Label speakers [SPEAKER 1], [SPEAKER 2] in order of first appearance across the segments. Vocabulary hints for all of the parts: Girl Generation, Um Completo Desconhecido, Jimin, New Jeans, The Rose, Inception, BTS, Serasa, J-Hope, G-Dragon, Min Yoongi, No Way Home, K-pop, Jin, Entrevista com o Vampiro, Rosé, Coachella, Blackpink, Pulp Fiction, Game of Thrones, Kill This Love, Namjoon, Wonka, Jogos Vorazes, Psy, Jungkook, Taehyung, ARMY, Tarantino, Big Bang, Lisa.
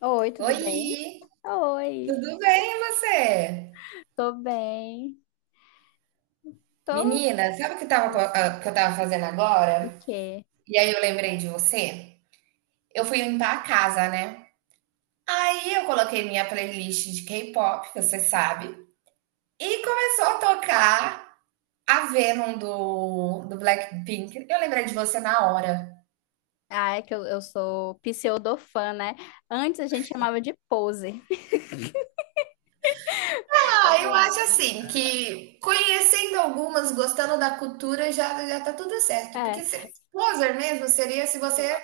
[SPEAKER 1] Oi, tudo bem?
[SPEAKER 2] Oi,
[SPEAKER 1] Oi,
[SPEAKER 2] tudo bem e você?
[SPEAKER 1] tô bem. Tô.
[SPEAKER 2] Menina, sabe o que
[SPEAKER 1] O
[SPEAKER 2] que eu tava fazendo agora?
[SPEAKER 1] quê?
[SPEAKER 2] E aí eu lembrei de você? Eu fui limpar a casa, né? Aí eu coloquei minha playlist de K-pop, que você sabe, e começou a tocar a Venom do Blackpink. Eu lembrei de você na hora.
[SPEAKER 1] Ah, é que eu sou pseudofã, né? Antes a gente chamava de pose.
[SPEAKER 2] Ah, eu acho assim que conhecendo algumas, gostando da cultura, já tá tudo certo.
[SPEAKER 1] É,
[SPEAKER 2] Porque se, poser mesmo seria se você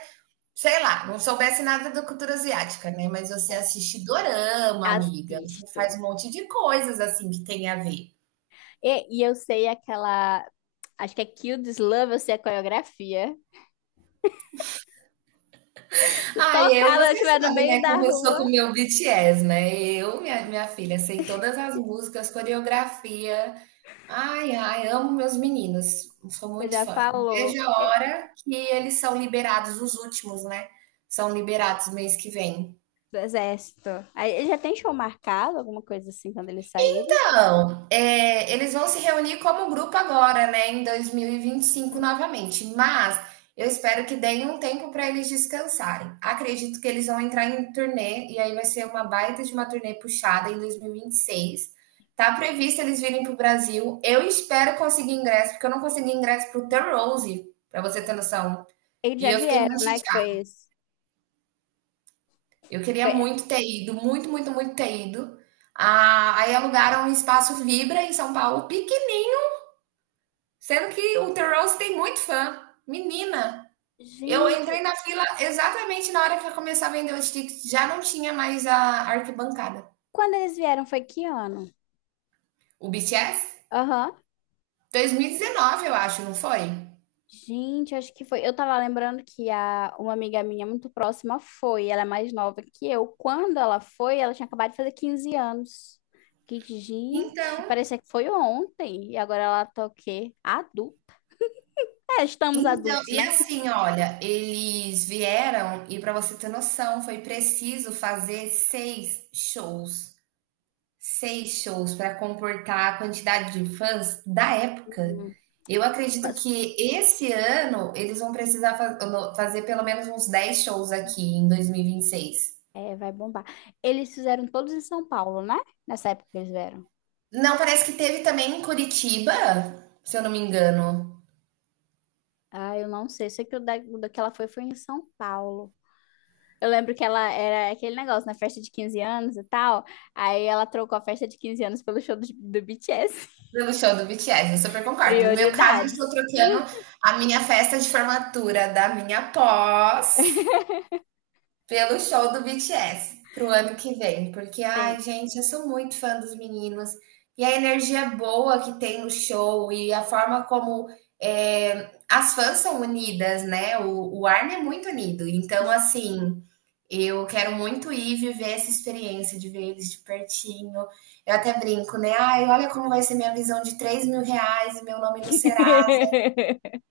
[SPEAKER 2] sei lá, não soubesse nada da cultura asiática, né? Mas você
[SPEAKER 1] é,
[SPEAKER 2] assiste dorama, amiga. Você
[SPEAKER 1] assisto.
[SPEAKER 2] faz um monte de coisas assim que tem a ver.
[SPEAKER 1] E eu sei aquela. Acho que é Kill This Love, eu sei a coreografia.
[SPEAKER 2] Ah, eu,
[SPEAKER 1] Tocar, eu
[SPEAKER 2] você
[SPEAKER 1] estiver no
[SPEAKER 2] sabe,
[SPEAKER 1] meio
[SPEAKER 2] né?
[SPEAKER 1] da
[SPEAKER 2] Como eu sou com
[SPEAKER 1] rua,
[SPEAKER 2] o meu BTS, né? Minha filha, sei todas as músicas, coreografia. Ai, ai, amo meus meninos. Sou
[SPEAKER 1] você
[SPEAKER 2] muito
[SPEAKER 1] já
[SPEAKER 2] fã. Não
[SPEAKER 1] falou.
[SPEAKER 2] vejo a
[SPEAKER 1] É,
[SPEAKER 2] hora que eles são liberados, os últimos, né? São liberados mês que vem.
[SPEAKER 1] do exército. Aí, ele já tem show marcado, alguma coisa assim, quando ele sair?
[SPEAKER 2] Então, é, eles vão se reunir como grupo agora, né, em 2025 novamente, mas eu espero que deem um tempo para eles descansarem. Acredito que eles vão entrar em turnê e aí vai ser uma baita de uma turnê puxada em 2026. Tá previsto eles virem pro Brasil. Eu espero conseguir ingresso, porque eu não consegui ingresso pro o The Rose, para você ter noção.
[SPEAKER 1] Eles
[SPEAKER 2] E
[SPEAKER 1] já
[SPEAKER 2] eu fiquei
[SPEAKER 1] vieram,
[SPEAKER 2] muito
[SPEAKER 1] né? Que foi
[SPEAKER 2] chateada.
[SPEAKER 1] esse.
[SPEAKER 2] Eu queria
[SPEAKER 1] Foi-
[SPEAKER 2] muito ter ido, muito, muito, muito ter ido. Ah, aí alugaram um espaço Vibra em São Paulo, pequenininho. Sendo que o The Rose tem muito fã. Menina, eu entrei
[SPEAKER 1] Gente,
[SPEAKER 2] na fila exatamente na hora que ia começar a vender os tickets. Já não tinha mais a arquibancada.
[SPEAKER 1] quando eles vieram foi que ano?
[SPEAKER 2] O BTS?
[SPEAKER 1] Aham.
[SPEAKER 2] 2019, eu acho, não foi?
[SPEAKER 1] Gente, acho que foi. Eu tava lembrando que a, uma amiga minha muito próxima foi. Ela é mais nova que eu. Quando ela foi, ela tinha acabado de fazer 15 anos. Que, gente,
[SPEAKER 2] Então,
[SPEAKER 1] parecia que foi ontem. E agora ela tá o quê? Adulta. É, estamos
[SPEAKER 2] então,
[SPEAKER 1] adultos,
[SPEAKER 2] e
[SPEAKER 1] né?
[SPEAKER 2] assim, olha, eles vieram e para você ter noção, foi preciso fazer seis shows. Seis shows para comportar a quantidade de fãs da época.
[SPEAKER 1] Hum,
[SPEAKER 2] Eu acredito
[SPEAKER 1] Mas
[SPEAKER 2] que esse ano eles vão precisar fazer pelo menos uns 10 shows aqui em dois mil e vinte e seis.
[SPEAKER 1] é, vai bombar. Eles fizeram todos em São Paulo, né? Nessa época que eles vieram.
[SPEAKER 2] Não, parece que teve também em Curitiba, se eu não me engano,
[SPEAKER 1] Ah, eu não sei. Sei que o da que ela foi foi em São Paulo. Eu lembro que ela era aquele negócio na festa de 15 anos e tal. Aí ela trocou a festa de 15 anos pelo show do BTS.
[SPEAKER 2] pelo show do BTS. Eu super concordo. No meu caso, eu estou
[SPEAKER 1] Prioridades.
[SPEAKER 2] trocando a minha festa de formatura da minha pós. Pelo show do BTS, para o ano que vem, porque,
[SPEAKER 1] Tem-
[SPEAKER 2] ai, gente, eu sou muito fã dos meninos, e a energia boa que tem no show, e a forma como é, as fãs são unidas, né? O ARMY é muito unido, então, assim, eu quero muito ir viver essa experiência de ver eles de pertinho. Eu até brinco, né? Ai, olha como vai ser minha visão de R$ 3.000 e meu nome no Serasa,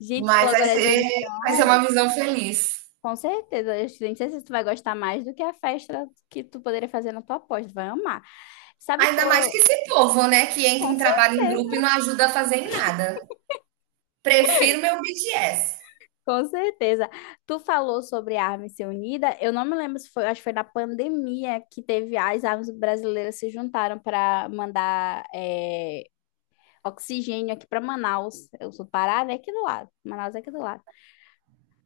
[SPEAKER 1] Gente, falou
[SPEAKER 2] mas vai
[SPEAKER 1] agora de
[SPEAKER 2] ser, vai ser
[SPEAKER 1] união.
[SPEAKER 2] uma visão feliz.
[SPEAKER 1] Com certeza, eu nem sei se tu vai gostar mais do que a festa que tu poderia fazer na tua pós. Tu vai amar. Sabe, tu
[SPEAKER 2] Ainda mais
[SPEAKER 1] falou.
[SPEAKER 2] que esse povo, né, que entra
[SPEAKER 1] Com
[SPEAKER 2] em trabalho em grupo e
[SPEAKER 1] certeza.
[SPEAKER 2] não ajuda a fazer em nada. Prefiro meu BTS.
[SPEAKER 1] Com certeza. Tu falou sobre a Armas Ser Unida. Eu não me lembro se foi, acho que foi na pandemia que teve as armas brasileiras se juntaram para mandar é, oxigênio aqui para Manaus. Eu sou do Pará, né? Aqui do lado. Manaus é aqui do lado.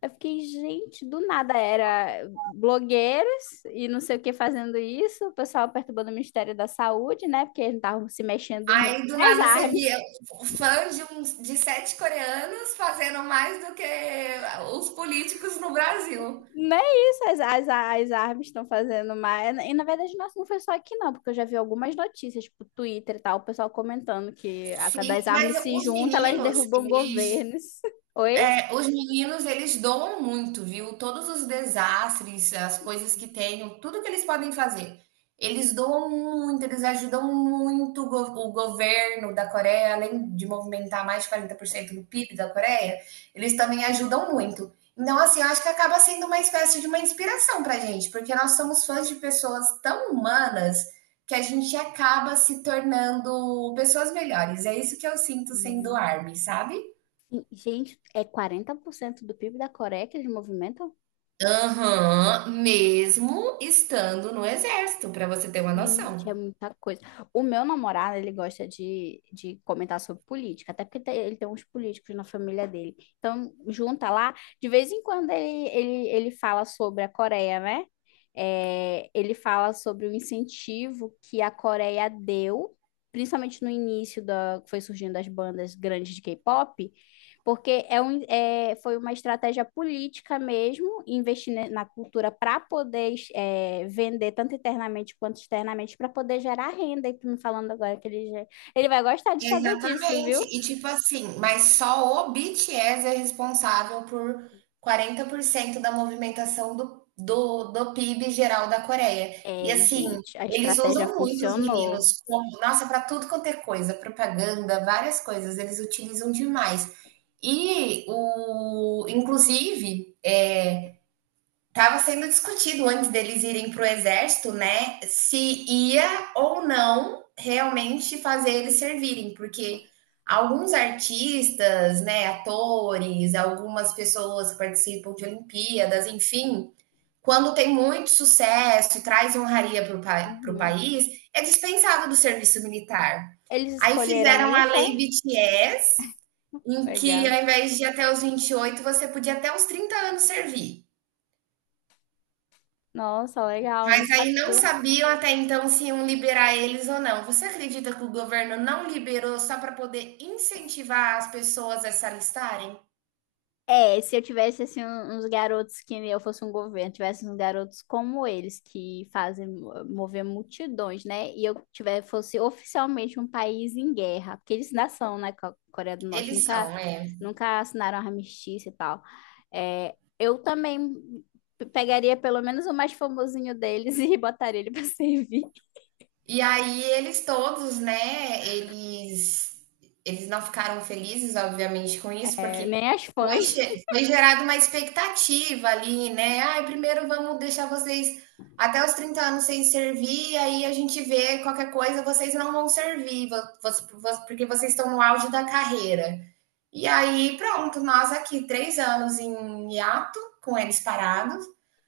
[SPEAKER 1] Eu fiquei, gente, do nada era blogueiros e não sei o que fazendo isso. O pessoal perturbando o Ministério da Saúde, né? Porque eles não estavam se mexendo muito.
[SPEAKER 2] Aí do
[SPEAKER 1] As
[SPEAKER 2] nada você
[SPEAKER 1] armas.
[SPEAKER 2] via fã de sete coreanos fazendo mais do que os políticos no Brasil.
[SPEAKER 1] Não é isso, as, as árvores estão fazendo mais. E na verdade, nossa, não foi só aqui, não, porque eu já vi algumas notícias, tipo, Twitter e tal, o pessoal comentando que a cada
[SPEAKER 2] Sim,
[SPEAKER 1] as
[SPEAKER 2] mas
[SPEAKER 1] árvores se
[SPEAKER 2] os
[SPEAKER 1] juntam, elas
[SPEAKER 2] meninos,
[SPEAKER 1] derrubam
[SPEAKER 2] eles
[SPEAKER 1] governos. Oi?
[SPEAKER 2] É, os meninos, eles doam muito, viu? Todos os desastres, as coisas que tenham, tudo que eles podem fazer. Eles doam muito, eles ajudam muito o governo da Coreia, além de movimentar mais de 40% do PIB da Coreia, eles também ajudam muito. Então, assim, eu acho que acaba sendo uma espécie de uma inspiração pra gente, porque nós somos fãs de pessoas tão humanas que a gente acaba se tornando pessoas melhores. É isso que eu sinto sendo
[SPEAKER 1] Uhum.
[SPEAKER 2] ARMY, sabe?
[SPEAKER 1] E, gente, é 40% do PIB da Coreia que eles movimentam?
[SPEAKER 2] Aham, mesmo estando no exército, para você ter uma
[SPEAKER 1] Gente, é
[SPEAKER 2] noção.
[SPEAKER 1] muita coisa. O meu namorado, ele gosta de comentar sobre política, até porque tem- ele tem uns políticos na família dele. Então, junta lá, de vez em quando ele fala sobre a Coreia, né? É, ele fala sobre o incentivo que a Coreia deu, principalmente no início da, que foi surgindo as bandas grandes de K-pop, porque é um, é, foi uma estratégia política mesmo, investir ne- na cultura para poder é, vender tanto internamente quanto externamente, para poder gerar renda. E tu me falando agora que ele, já- ele vai gostar de saber disso, viu?
[SPEAKER 2] Exatamente. E tipo assim, mas só o BTS é responsável por 40% da movimentação do PIB geral da Coreia. E
[SPEAKER 1] É,
[SPEAKER 2] assim,
[SPEAKER 1] gente, a
[SPEAKER 2] eles
[SPEAKER 1] estratégia
[SPEAKER 2] usam muito os
[SPEAKER 1] funcionou.
[SPEAKER 2] meninos como, nossa, para tudo quanto é coisa, propaganda, várias coisas, eles utilizam demais. E o, inclusive, é, Estava sendo discutido antes deles irem para o exército, né? Se ia ou não realmente fazer eles servirem, porque alguns artistas, né, atores, algumas pessoas que participam de Olimpíadas, enfim, quando tem muito sucesso e traz honraria para o
[SPEAKER 1] Uhum.
[SPEAKER 2] país, é dispensado do serviço militar.
[SPEAKER 1] Eles
[SPEAKER 2] Aí
[SPEAKER 1] escolheram
[SPEAKER 2] fizeram
[SPEAKER 1] ir,
[SPEAKER 2] a
[SPEAKER 1] foi?
[SPEAKER 2] lei BTS, em que
[SPEAKER 1] Legal.
[SPEAKER 2] ao invés de ir até os 28, você podia até os 30 anos servir.
[SPEAKER 1] Nossa, legal, não
[SPEAKER 2] Mas aí não
[SPEAKER 1] sabia.
[SPEAKER 2] sabiam até então se iam liberar eles ou não. Você acredita que o governo não liberou só para poder incentivar as pessoas a se alistarem?
[SPEAKER 1] É, se eu tivesse assim um- uns garotos que eu fosse um governo, tivesse uns garotos como eles que fazem mo- mover multidões, né? E eu tiver fosse oficialmente um país em guerra, porque eles ainda são, né? Co- Coreia do Norte
[SPEAKER 2] Eles
[SPEAKER 1] nunca
[SPEAKER 2] são, é.
[SPEAKER 1] nunca assinaram armistício e tal. É, eu também pe- pegaria pelo menos o mais famosinho deles e botaria ele pra servir.
[SPEAKER 2] E aí eles todos, né, eles não ficaram felizes, obviamente, com isso,
[SPEAKER 1] É,
[SPEAKER 2] porque
[SPEAKER 1] nem as fãs.
[SPEAKER 2] foi gerada uma expectativa ali, né? Ai, primeiro vamos deixar vocês até os 30 anos sem servir, aí a gente vê qualquer coisa, vocês não vão servir, porque vocês estão no auge da carreira. E aí, pronto, nós aqui, 3 anos em hiato, com eles parados.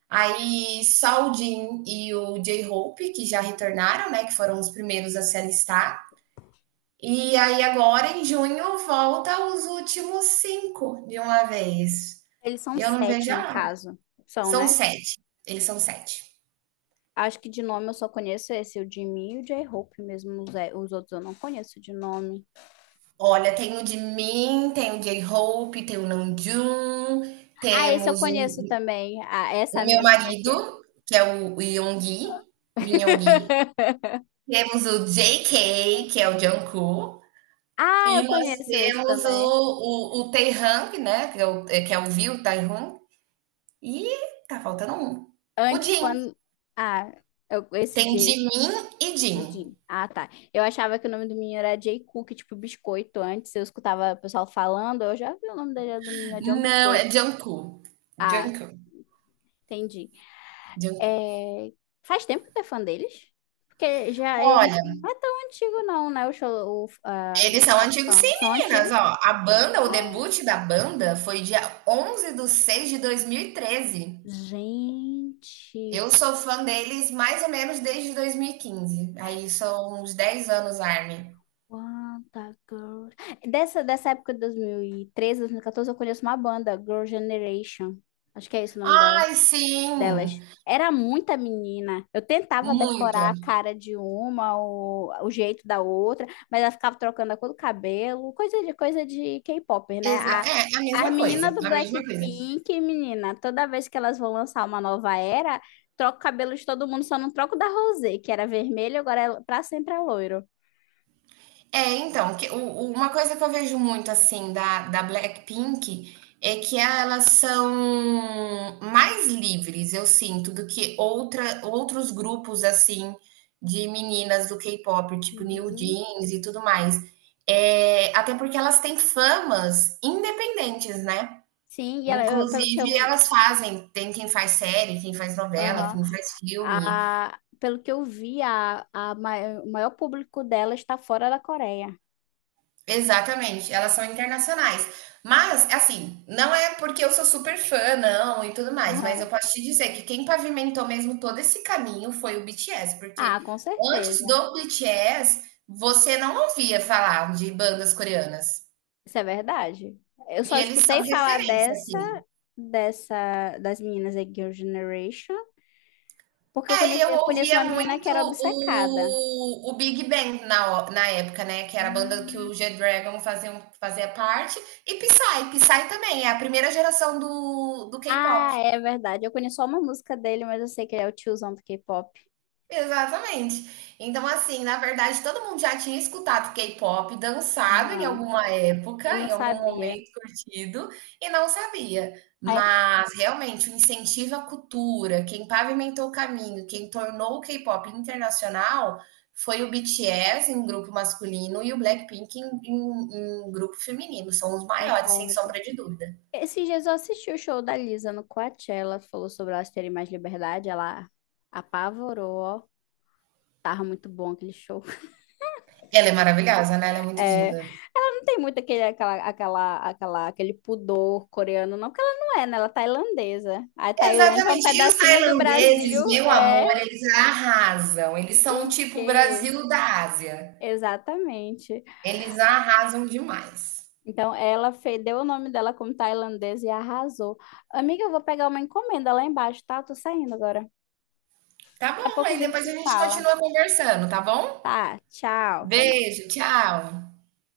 [SPEAKER 2] Aí, só o Jim e o J-Hope, que já retornaram, né? Que foram os primeiros a se alistar. E aí, agora, em junho, volta os últimos cinco de uma vez.
[SPEAKER 1] Eles são
[SPEAKER 2] E eu não
[SPEAKER 1] sete
[SPEAKER 2] vejo
[SPEAKER 1] no
[SPEAKER 2] a hora.
[SPEAKER 1] caso, são,
[SPEAKER 2] São
[SPEAKER 1] né?
[SPEAKER 2] sete. Eles são sete.
[SPEAKER 1] Acho que de nome eu só conheço esse, o Jimmy e o J-Hope mesmo. Os, é, os outros eu não conheço de nome.
[SPEAKER 2] Olha, tem o de mim, tem o J-Hope, tem o Namjoon,
[SPEAKER 1] Ah, esse eu
[SPEAKER 2] temos o,
[SPEAKER 1] conheço também. Ah, essa
[SPEAKER 2] o
[SPEAKER 1] minha
[SPEAKER 2] meu
[SPEAKER 1] amiga
[SPEAKER 2] marido,
[SPEAKER 1] aqui.
[SPEAKER 2] que é o Yoongi, Min Yoongi. Temos o J K que é o Jungkook,
[SPEAKER 1] Ah,
[SPEAKER 2] e
[SPEAKER 1] eu
[SPEAKER 2] nós
[SPEAKER 1] conheço esse
[SPEAKER 2] temos
[SPEAKER 1] também.
[SPEAKER 2] o Taehyung, né, que é o Viu, Taehyung, e tá faltando um. O
[SPEAKER 1] Antes,
[SPEAKER 2] Jin.
[SPEAKER 1] quando. Ah, eu- esse
[SPEAKER 2] Tem
[SPEAKER 1] J.
[SPEAKER 2] Jimin e Jin.
[SPEAKER 1] e Jim. Ah, tá. Eu achava que o nome do menino era J. Cook, tipo biscoito. Antes eu escutava o pessoal falando, eu já vi o nome dele era do menino, é John
[SPEAKER 2] Não,
[SPEAKER 1] Biscoito.
[SPEAKER 2] é Jungkook.
[SPEAKER 1] Ah,
[SPEAKER 2] Jungkook.
[SPEAKER 1] entendi.
[SPEAKER 2] Jungkook.
[SPEAKER 1] É, faz tempo que tu é fã deles? Porque já ele
[SPEAKER 2] Olha,
[SPEAKER 1] não é tão antigo não, né? O show, o,
[SPEAKER 2] eles são
[SPEAKER 1] a
[SPEAKER 2] antigos sim,
[SPEAKER 1] fã. São
[SPEAKER 2] meninas,
[SPEAKER 1] antigos.
[SPEAKER 2] ó. A banda, o debut da banda foi dia 11 de 6 de 2013.
[SPEAKER 1] Gente,
[SPEAKER 2] Eu sou fã deles mais ou menos desde 2015. Aí são uns 10 anos, Armin.
[SPEAKER 1] quanta girl. Dessa época de dois mil e 2014, eu conheço uma banda, Girl Generation. Acho que é esse o nome dela.
[SPEAKER 2] Ai,
[SPEAKER 1] Delas.
[SPEAKER 2] sim,
[SPEAKER 1] Era muita menina. Eu tentava
[SPEAKER 2] muita.
[SPEAKER 1] decorar a cara de uma, o jeito da outra, mas ela ficava trocando a cor do cabelo, coisa de K-pop, né?
[SPEAKER 2] Exa
[SPEAKER 1] A,
[SPEAKER 2] é, a
[SPEAKER 1] as
[SPEAKER 2] mesma coisa,
[SPEAKER 1] meninas do
[SPEAKER 2] a mesma coisa.
[SPEAKER 1] Blackpink, menina, toda vez que elas vão lançar uma nova era, troca o cabelo de todo mundo, só não troco da Rosé, que era vermelho, agora é pra sempre é loiro.
[SPEAKER 2] É, então, que o uma coisa que eu vejo muito, assim, da Blackpink, é que elas são mais livres, eu sinto, do que outra outros grupos, assim, de meninas do K-pop, tipo New
[SPEAKER 1] Uhum.
[SPEAKER 2] Jeans e tudo mais. Até porque elas têm famas independentes, né.
[SPEAKER 1] Sim, e ela, eu- pelo que
[SPEAKER 2] Inclusive,
[SPEAKER 1] eu,
[SPEAKER 2] elas fazem, tem quem faz série, quem faz novela,
[SPEAKER 1] aham.
[SPEAKER 2] quem faz filme.
[SPEAKER 1] A, pelo que eu vi, a mai- o maior público dela está fora da Coreia.
[SPEAKER 2] Exatamente, elas são internacionais. Mas, assim, não é porque eu sou super fã, não, e tudo mais, mas eu
[SPEAKER 1] Aham.
[SPEAKER 2] posso te dizer que quem pavimentou mesmo todo esse caminho foi o BTS,
[SPEAKER 1] Ah,
[SPEAKER 2] porque
[SPEAKER 1] com
[SPEAKER 2] antes
[SPEAKER 1] certeza.
[SPEAKER 2] do BTS, você não ouvia falar de bandas coreanas.
[SPEAKER 1] Isso é verdade. Eu só
[SPEAKER 2] E eles
[SPEAKER 1] escutei
[SPEAKER 2] são
[SPEAKER 1] falar
[SPEAKER 2] referência,
[SPEAKER 1] dessa,
[SPEAKER 2] assim.
[SPEAKER 1] dessa, das meninas da Girl Generation, porque eu
[SPEAKER 2] É, e
[SPEAKER 1] conheci,
[SPEAKER 2] eu
[SPEAKER 1] eu conheço
[SPEAKER 2] ouvia
[SPEAKER 1] uma menina que
[SPEAKER 2] muito
[SPEAKER 1] era obcecada.
[SPEAKER 2] o Big Bang na época, né? Que era a banda que o G-Dragon fazia parte. E Psy, Psy também, é a primeira geração do K-pop.
[SPEAKER 1] Ah, é verdade. Eu conheço só uma música dele, mas eu sei que ele é o tiozão do K-pop.
[SPEAKER 2] Exatamente. Então, assim, na verdade, todo mundo já tinha escutado K-pop, dançado em
[SPEAKER 1] Aham.
[SPEAKER 2] alguma época,
[SPEAKER 1] E não
[SPEAKER 2] em algum
[SPEAKER 1] sabia.
[SPEAKER 2] momento curtido, e não sabia.
[SPEAKER 1] É,
[SPEAKER 2] Mas, realmente, o incentivo à cultura, quem pavimentou o caminho, quem tornou o K-pop internacional, foi o BTS em grupo masculino e o Blackpink em grupo feminino. São os maiores, sem
[SPEAKER 1] concordo.
[SPEAKER 2] sombra de dúvida.
[SPEAKER 1] Esses dias eu assisti o show da Lisa no Coachella, falou sobre elas terem mais liberdade, ela apavorou, ó. Tava muito bom aquele show.
[SPEAKER 2] Ela é maravilhosa, né? Ela é muito
[SPEAKER 1] É,
[SPEAKER 2] diva.
[SPEAKER 1] ela não tem muito aquele, aquela, aquele pudor coreano, não, porque ela não é, né? Ela é tailandesa. A Tailândia é um
[SPEAKER 2] Exatamente. E os
[SPEAKER 1] pedacinho do
[SPEAKER 2] tailandeses,
[SPEAKER 1] Brasil,
[SPEAKER 2] meu amor,
[SPEAKER 1] é
[SPEAKER 2] eles arrasam. Eles são
[SPEAKER 1] o
[SPEAKER 2] tipo o
[SPEAKER 1] quê?
[SPEAKER 2] Brasil da Ásia.
[SPEAKER 1] Exatamente.
[SPEAKER 2] Eles arrasam demais.
[SPEAKER 1] Então, ela fe- deu o nome dela como tailandesa e arrasou. Amiga, eu vou pegar uma encomenda lá embaixo, tá? Eu tô saindo agora.
[SPEAKER 2] Tá
[SPEAKER 1] Daqui a
[SPEAKER 2] bom,
[SPEAKER 1] pouco a
[SPEAKER 2] aí
[SPEAKER 1] gente
[SPEAKER 2] depois
[SPEAKER 1] se
[SPEAKER 2] a gente
[SPEAKER 1] fala.
[SPEAKER 2] continua conversando, tá bom?
[SPEAKER 1] Tá, tchau. Até
[SPEAKER 2] Beijo, tchau.